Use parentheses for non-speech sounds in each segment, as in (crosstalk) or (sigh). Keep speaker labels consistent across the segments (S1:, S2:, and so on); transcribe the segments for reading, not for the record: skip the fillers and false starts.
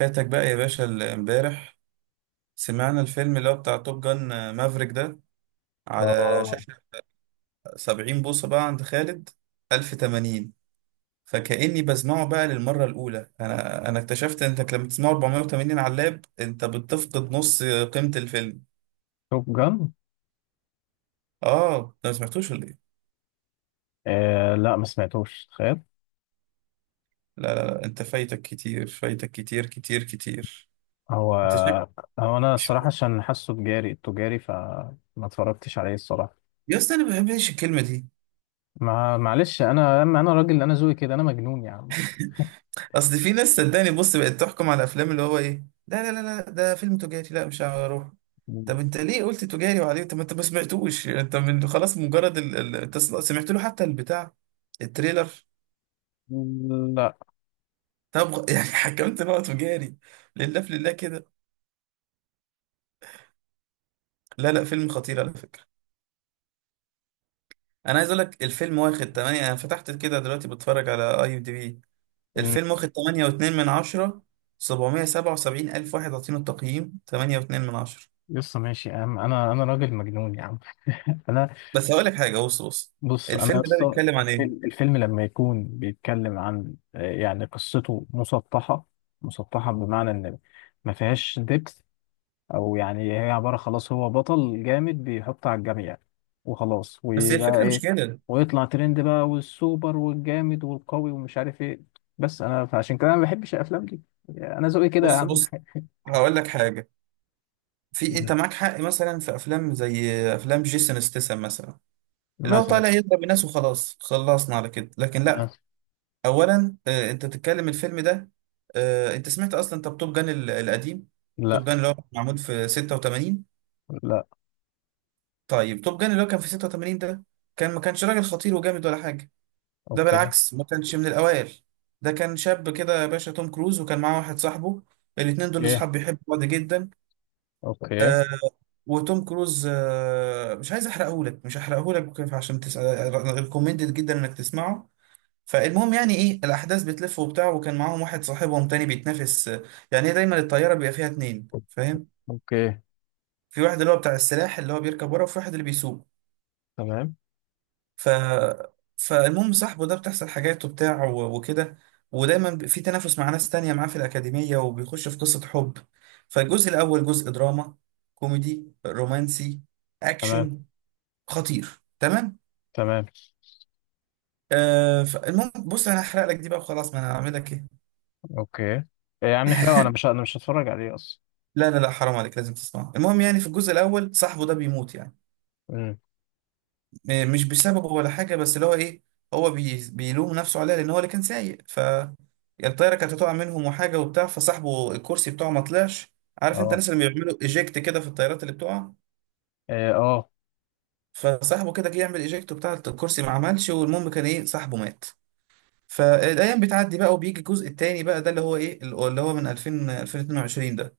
S1: فاتك بقى يا باشا امبارح سمعنا الفيلم اللي هو بتاع توب جان، مافريك ده، على
S2: اه.
S1: شاشة 70 بوصة بقى عند خالد، 1080. فكأني بسمعه بقى للمرة الأولى. أنا اكتشفت إنك لما تسمعه 480 على اللاب أنت بتفقد نص قيمة الفيلم.
S2: توب جان؟
S1: آه، أنت ما سمعتوش ولا إيه؟
S2: آه لا، ما سمعتوش، تخيل.
S1: لا لا لا، أنت فايتك كتير، فايتك كتير كتير كتير.
S2: هو
S1: أنت شكلك
S2: هو انا
S1: مش...
S2: الصراحه عشان حاسه تجاري فما اتفرجتش عليه الصراحه.
S1: يا اسطى، أنا ما بحبش الكلمة دي.
S2: ما معلش انا، انا راجل، انا ذوقي كده، انا مجنون يا عم.
S1: اصل في ناس صدقني، بص، بقت تحكم على الافلام اللي هو ايه، لا لا لا لا، ده فيلم تجاري، لا مش هروح. طب انت ليه قلت تجاري وعليه؟ طب ما انت ما سمعتوش، انت من خلاص مجرد انت سمعت له حتى البتاع، التريلر؟
S2: لا.
S1: طب (laughs) يعني حكمت ان هو تجاري؟ لله في لله كده. لا لا، فيلم خطير على فكره. انا عايز اقول لك الفيلم واخد 8، انا فتحت كده دلوقتي بتفرج على اي ام دي بي.
S2: مم.
S1: الفيلم واخد 8.2 من 10. 777 الف واحد عاطينه التقييم 8.2 من 10.
S2: يسطا ماشي يا عم، انا راجل مجنون يا عم. (laughs) انا.
S1: بس هقول لك حاجه، بص بص،
S2: بص انا
S1: الفيلم ده
S2: يسطا،
S1: بيتكلم عن
S2: الفيلم
S1: ايه؟
S2: الفيلم لما يكون بيتكلم عن يعني قصته مسطحه، مسطحه بمعنى ان ما فيهاش ديبث. او يعني هي عباره، خلاص هو بطل جامد بيحط على الجميع وخلاص.
S1: بس هي
S2: ويبقى
S1: الفكره مش
S2: ايه؟
S1: كده.
S2: ويطلع ترند بقى، والسوبر والجامد والقوي ومش عارف ايه. بس انا فعشان كده انا ما بحبش الافلام دي، انا ذوقي كده يا
S1: بص
S2: عم.
S1: بص، هقول لك حاجه. في
S2: مم.
S1: انت معاك حق مثلا في افلام زي افلام جيسون ستاثام مثلا، اللي هو
S2: مثلا.
S1: طالع يضرب الناس وخلاص، خلصنا على كده، لكن
S2: مثلا.
S1: لا. اولا انت بتتكلم الفيلم ده. آه، انت سمعت اصلا طب توب جان القديم؟ توب
S2: لا
S1: جان اللي هو معمول في 86.
S2: لا.
S1: طيب توب جان اللي هو كان في 86 ده، كان ما كانش راجل خطير وجامد ولا حاجه، ده
S2: اوكي.
S1: بالعكس، ما كانش من الأوائل. ده كان شاب كده يا باشا، توم كروز، وكان معاه واحد صاحبه. الاتنين دول
S2: ايه.
S1: أصحاب بيحبوا بعض جدا.
S2: اوكي.
S1: وتوم كروز، آه، مش عايز أحرقهولك، مش هحرقهولك كيف، عشان تسأل، ريكومندد جدا إنك تسمعه. فالمهم يعني إيه، الأحداث بتلف وبتاع، وكان معاهم واحد صاحبهم تاني بيتنافس. آه، يعني إيه، دايما الطيارة بيبقى فيها اتنين، فاهم؟
S2: اوكي.
S1: في واحد اللي هو بتاع السلاح اللي هو بيركب ورا، وفي واحد اللي بيسوق.
S2: تمام.
S1: ف فالمهم صاحبه ده بتحصل حاجات وبتاع وكده. ودايما في تنافس مع ناس تانية معاه في الأكاديمية، وبيخش في قصة حب. فالجزء الأول جزء دراما، كوميدي، رومانسي،
S2: تمام.
S1: أكشن، خطير، تمام.
S2: تمام.
S1: آه، فالمهم بص، أنا هحرق لك دي بقى وخلاص، ما أنا هعمل لك إيه.
S2: اوكي. إيه يا عم نحرقه، انا مش،
S1: (laughs)
S2: انا مش هتفرج عليه اصلا.
S1: لا لا لا، حرام عليك، لازم تسمعه. المهم يعني في الجزء الأول صاحبه ده بيموت، يعني
S2: مم.
S1: مش بسببه ولا حاجة، بس اللي هو ايه، هو بيلوم نفسه عليها لان هو اللي كان سايق. ف يعني الطيارة كانت هتقع منهم وحاجة وبتاع، فصاحبه الكرسي بتاعه ما طلعش. عارف انت
S2: اه.
S1: الناس اللي بيعملوا ايجكت كده في الطيارات اللي بتقع؟
S2: إيه، اه.
S1: فصاحبه كده جه يعمل ايجكت بتاع الكرسي، ما عملش، والمهم كان ايه، صاحبه مات. فالايام بتعدي بقى وبيجي الجزء التاني بقى، ده اللي هو ايه، اللي هو من 2000، 2022 ده.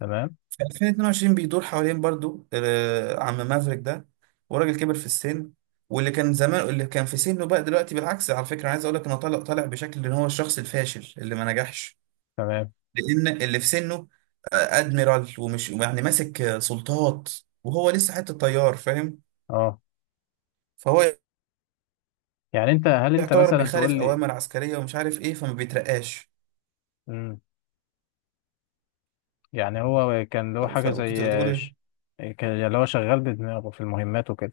S2: تمام.
S1: 2022 بيدور حوالين برضو، آه، عم مافريك ده، وراجل كبر في السن. واللي كان زمان اللي كان في سنه بقى دلوقتي بالعكس. على فكرة أنا عايز اقول لك انه طالع، طالع بشكل ان هو الشخص الفاشل اللي ما نجحش.
S2: تمام.
S1: لان اللي في سنه آه، ادميرال، ومش يعني ماسك، آه، سلطات، وهو لسه حتة طيار، فاهم.
S2: اه.
S1: فهو
S2: يعني انت، هل انت
S1: يعتبر
S2: مثلا
S1: بيخالف
S2: تقول
S1: اوامر عسكرية ومش عارف ايه، فما بيترقاش.
S2: لي يعني هو كان له حاجة
S1: فكنت
S2: زي
S1: بتقول
S2: ش-
S1: ايه؟
S2: كان اللي هو شغال بدماغه في المهمات وكده.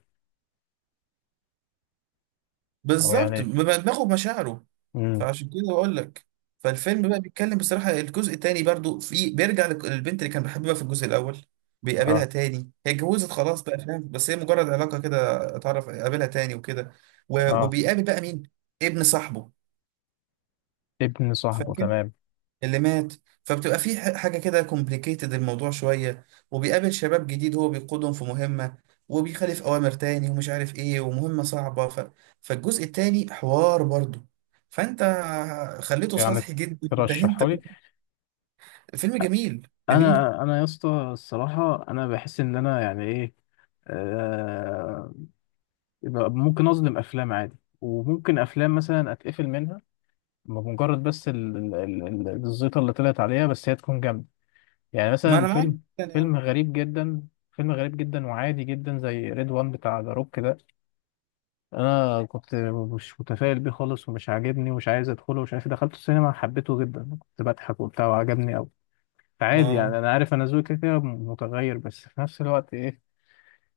S2: أو
S1: بالظبط،
S2: يعني
S1: بيبقى دماغه بمشاعره.
S2: مم.
S1: فعشان كده بقول لك. فالفيلم بقى بيتكلم، بصراحة الجزء التاني برضو، في بيرجع للبنت اللي كان بيحبها في الجزء الأول. بيقابلها
S2: اه.
S1: تاني، هي اتجوزت خلاص بقى فاهم، بس هي مجرد علاقة كده، اتعرف قابلها تاني وكده.
S2: اه.
S1: وبيقابل بقى مين؟ ابن صاحبه
S2: ابن صاحبه، تمام.
S1: اللي مات. فبتبقى في حاجة كده كومبليكيتد الموضوع شوية. وبيقابل شباب جديد، هو بيقودهم في مهمة، وبيخالف أوامر تاني ومش عارف إيه، ومهمة صعبة ف... فالجزء التاني حوار برضه. فأنت خليته
S2: يعني
S1: سطحي جدا ده أنت.
S2: ترشحه لي؟
S1: فيلم جميل جميل.
S2: أنا يا اسطى الصراحة، أنا بحس إن أنا يعني إيه، آه، يبقى ممكن أظلم أفلام عادي، وممكن أفلام مثلا أتقفل منها بمجرد بس الزيطة اللي طلعت عليها، بس هي تكون جامدة. يعني
S1: ما
S2: مثلا
S1: أنا معاك،
S2: فيلم،
S1: يعني
S2: فيلم
S1: آه،
S2: غريب جدا، فيلم غريب جدا وعادي جدا زي ريد وان بتاع ذا روك ده. انا كنت مش متفائل بيه خالص، ومش عاجبني، ومش عايز ادخله، ومش عارف إيه. دخلته السينما، حبيته جدا، كنت بضحك وبتاع، وعجبني قوي. فعادي يعني،
S1: آه،
S2: انا عارف انا ذوقي كده كده متغير، بس في نفس الوقت ايه،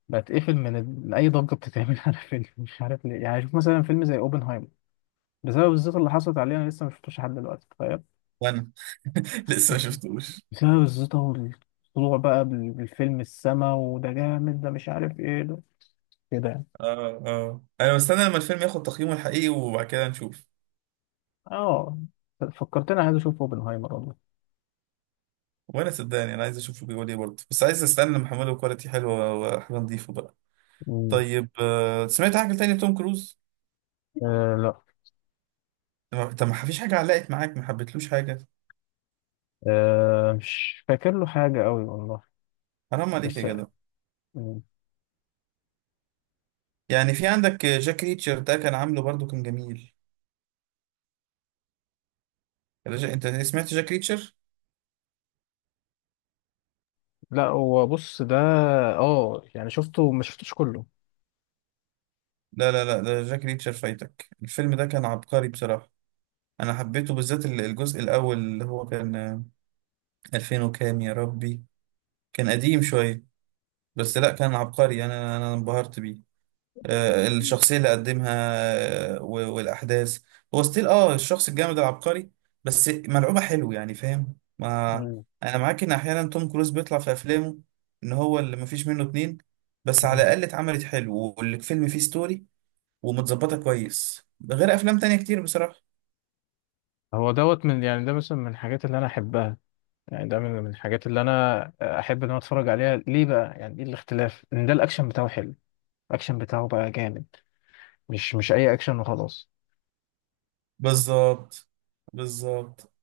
S2: بتقفل من من اي ضجه بتتعمل (laughs) على فيلم مش عارف ليه. يعني شوف مثلا فيلم زي اوبنهايمر، بسبب الزيطه اللي حصلت عليه انا لسه ما شفتوش لحد دلوقتي، تخيل.
S1: وأنا (laughs) لسه ما شفتوش.
S2: بسبب الزيطة والطلوع بقى بالفيلم، السما وده جامد ده مش عارف ايه ده، كده يعني.
S1: آه آه، أنا مستني لما الفيلم ياخد تقييمه الحقيقي وبعد كده نشوف.
S2: اه، فكرتني، عايز اشوف اوبنهايمر والله.
S1: وأنا صدقني أنا عايز أشوفه بيقول إيه برضه، بس عايز أستنى لما أحمله كواليتي حلوة وحاجة نضيفة بقى.
S2: مم.
S1: طيب، آه، سمعت حاجة تانية توم كروز؟
S2: آه لا.
S1: طب ما فيش حاجة علقت معاك، ما حبيتلوش حاجة؟
S2: آه، مش فاكر له حاجة قوي والله.
S1: حرام عليك يا
S2: بس
S1: جدع.
S2: مم.
S1: يعني في عندك جاك ريتشر، ده كان عامله برضو كان جميل. انت سمعت جاك ريتشر؟
S2: لا، هو بص ده اه، يعني شفته ما شفتوش كله.
S1: لا لا لا، ده جاك ريتشر فايتك، الفيلم ده كان عبقري بصراحة. انا حبيته بالذات الجزء الاول اللي هو كان، آه، 2000 وكام يا ربي، كان قديم شوية. بس لا، كان عبقري يعني، انا انبهرت بيه. آه، الشخصية اللي قدمها، آه، والأحداث. هو ستيل، اه، الشخص الجامد العبقري، بس ملعوبة حلو يعني فاهم. ما
S2: مم.
S1: أنا معاك إن أحيانا توم كروز بيطلع في أفلامه إن هو اللي مفيش منه اتنين. بس على
S2: مم.
S1: الأقل اتعملت حلو والفيلم فيه ستوري ومتظبطة كويس، غير أفلام تانية كتير بصراحة.
S2: هو دوت من، يعني ده مثلا من الحاجات اللي انا احبها، يعني ده من الحاجات اللي انا احب ان انا اتفرج عليها. ليه بقى؟ يعني ايه الاختلاف؟ ان ده الاكشن بتاعه حلو، الاكشن بتاعه بقى جامد، مش اي اكشن وخلاص.
S1: بالظبط، بالظبط.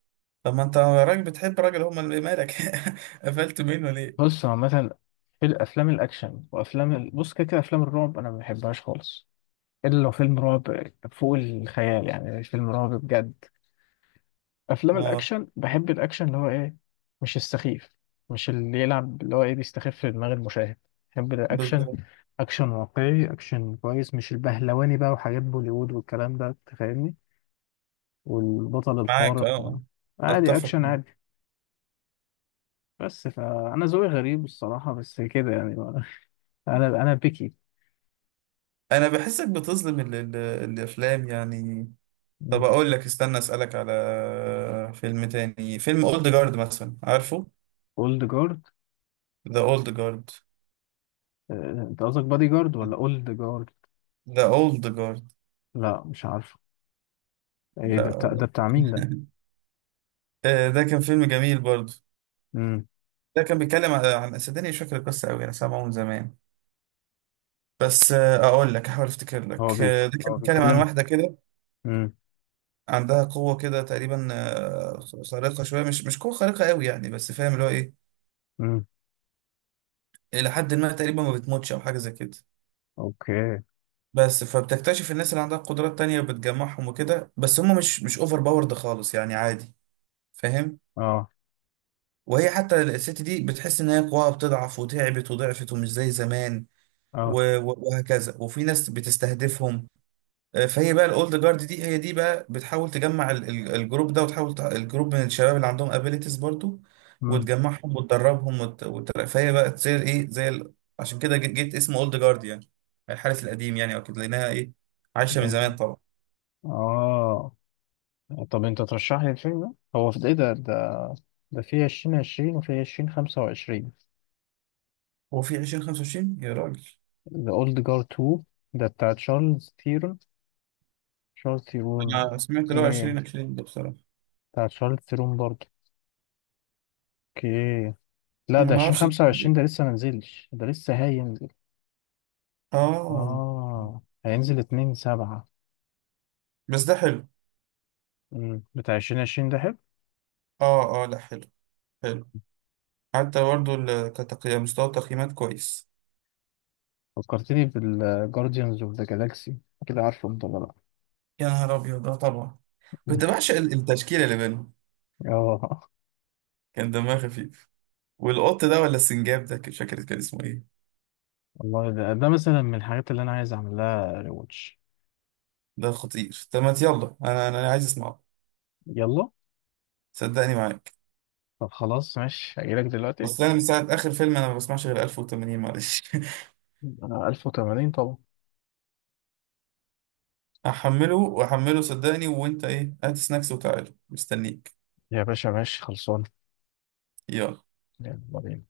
S1: طب ما أنت راجل بتحب راجل، هما اللي مالك. (laughs) قفلت منه ليه؟
S2: بص هو عامه في الافلام الاكشن وافلام بص كده كده افلام الرعب انا ما بحبهاش خالص، الا لو فيلم رعب فوق الخيال، يعني فيلم رعب بجد. افلام
S1: اه،
S2: الاكشن بحب الاكشن اللي هو ايه، مش السخيف، مش اللي يلعب اللي هو ايه بيستخف في دماغ المشاهد. بحب الاكشن،
S1: بالظبط،
S2: اكشن واقعي، اكشن كويس، مش البهلواني بقى وحاجات بوليوود والكلام ده، أنت فاهمني، والبطل
S1: معاك
S2: الخارق.
S1: اه،
S2: عادي،
S1: أتفق.
S2: اكشن عادي. بس فانا ذوقي غريب الصراحه، بس كده يعني. (laughs) انا بيكي.
S1: انا بحسك بتظلم ال الافلام يعني. طب اقول لك، استنى اسالك على فيلم تاني، فيلم اولد جارد مثلا، عارفه؟
S2: اولد جارد؟
S1: ذا اولد جارد.
S2: انت قصدك بادي جارد ولا اولد جارد؟
S1: ذا اولد جارد
S2: لا مش عارفه، ايه ده؟
S1: ده.
S2: بتاع ده، بتاع مين ده؟
S1: (laughs) آه، ده كان فيلم جميل برضه.
S2: امم.
S1: ده كان بيتكلم عن صدقني مش فاكر القصه قوي، انا سامعه من زمان. بس آه، اقول لك احاول افتكر
S2: هو
S1: لك.
S2: بي،
S1: آه، ده كان
S2: هو
S1: بيتكلم عن
S2: بيتكلم.
S1: واحده كده
S2: امم.
S1: عندها قوه كده تقريبا، آه، خارقه شويه، مش قوه خارقه قوي يعني، بس فاهم اللي هو ايه،
S2: امم.
S1: الى حد ما تقريبا ما بتموتش او حاجه زي كده.
S2: اوكي.
S1: بس فبتكتشف الناس اللي عندها قدرات تانية بتجمعهم وكده، بس هم مش اوفر باورد خالص يعني عادي فاهم.
S2: اه.
S1: وهي حتى الست دي بتحس ان هي قواها بتضعف وتعبت وضعفت ومش زي زمان،
S2: اه.
S1: وهكذا، وفي ناس بتستهدفهم. آه، فهي بقى الاولد جارد دي، هي دي بقى بتحاول تجمع الجروب ده، وتحاول الجروب من الشباب اللي عندهم ابيليتيز برضو،
S2: امم.
S1: وتجمعهم وتدربهم وت... وت... فهي بقى تصير ايه زي ال... عشان كده جيت اسمه اولد جارد يعني، الحارس القديم يعني، اكيد لانها ايه، عايشه من زمان طبعا.
S2: اه. طب انت ترشح لي الفيلم ده، هو في ايه؟ ده ده في 2020 وفي 2025؟
S1: هو في 2025 يا راجل.
S2: ذا اولد جارد 2، ده بتاع تشارلز تيرون. تشارلز تيرون،
S1: انا سمعت اللي هو
S2: اوكي.
S1: 2020 ده بصراحة.
S2: بتاع شارلز تيرون برضه، اوكي. لا
S1: انا
S2: ده
S1: ما اعرفش.
S2: 2025 ده لسه ما نزلش، ده لسه هينزل.
S1: اه،
S2: اه هينزل 2 7.
S1: بس ده حلو،
S2: امم، بتاع 2020 ده حلو.
S1: اه اه لا حلو، حلو، حتى برضه كتقييم، مستوى التقييمات كويس.
S2: فكرتني بالجارديانز اوف ذا جالاكسي، كده، عارفه انت ولا؟
S1: يا نهار ابيض ده طبعا!
S2: لا.
S1: كنت بعشق التشكيلة اللي بينهم،
S2: (laughs) اه.
S1: كان دمها خفيف. والقط ده ولا السنجاب ده، مش فاكر كان اسمه ايه.
S2: والله ده، ده مثلا من الحاجات اللي انا عايز اعمل لها ريواتش.
S1: ده خطير، طب ما يلا، انا انا أنا عايز اسمعه،
S2: يلا.
S1: صدقني معاك.
S2: طب خلاص ماشي، هجيلك دلوقتي.
S1: بس انا من ساعة اخر فيلم انا ما بسمعش غير 1080، معلش.
S2: انا 1080 طبعا.
S1: احمله واحمله صدقني، وانت ايه، هات سناكس وتعالى مستنيك.
S2: يا باشا ماشي، خلصان.
S1: يلا.
S2: يلا بينا.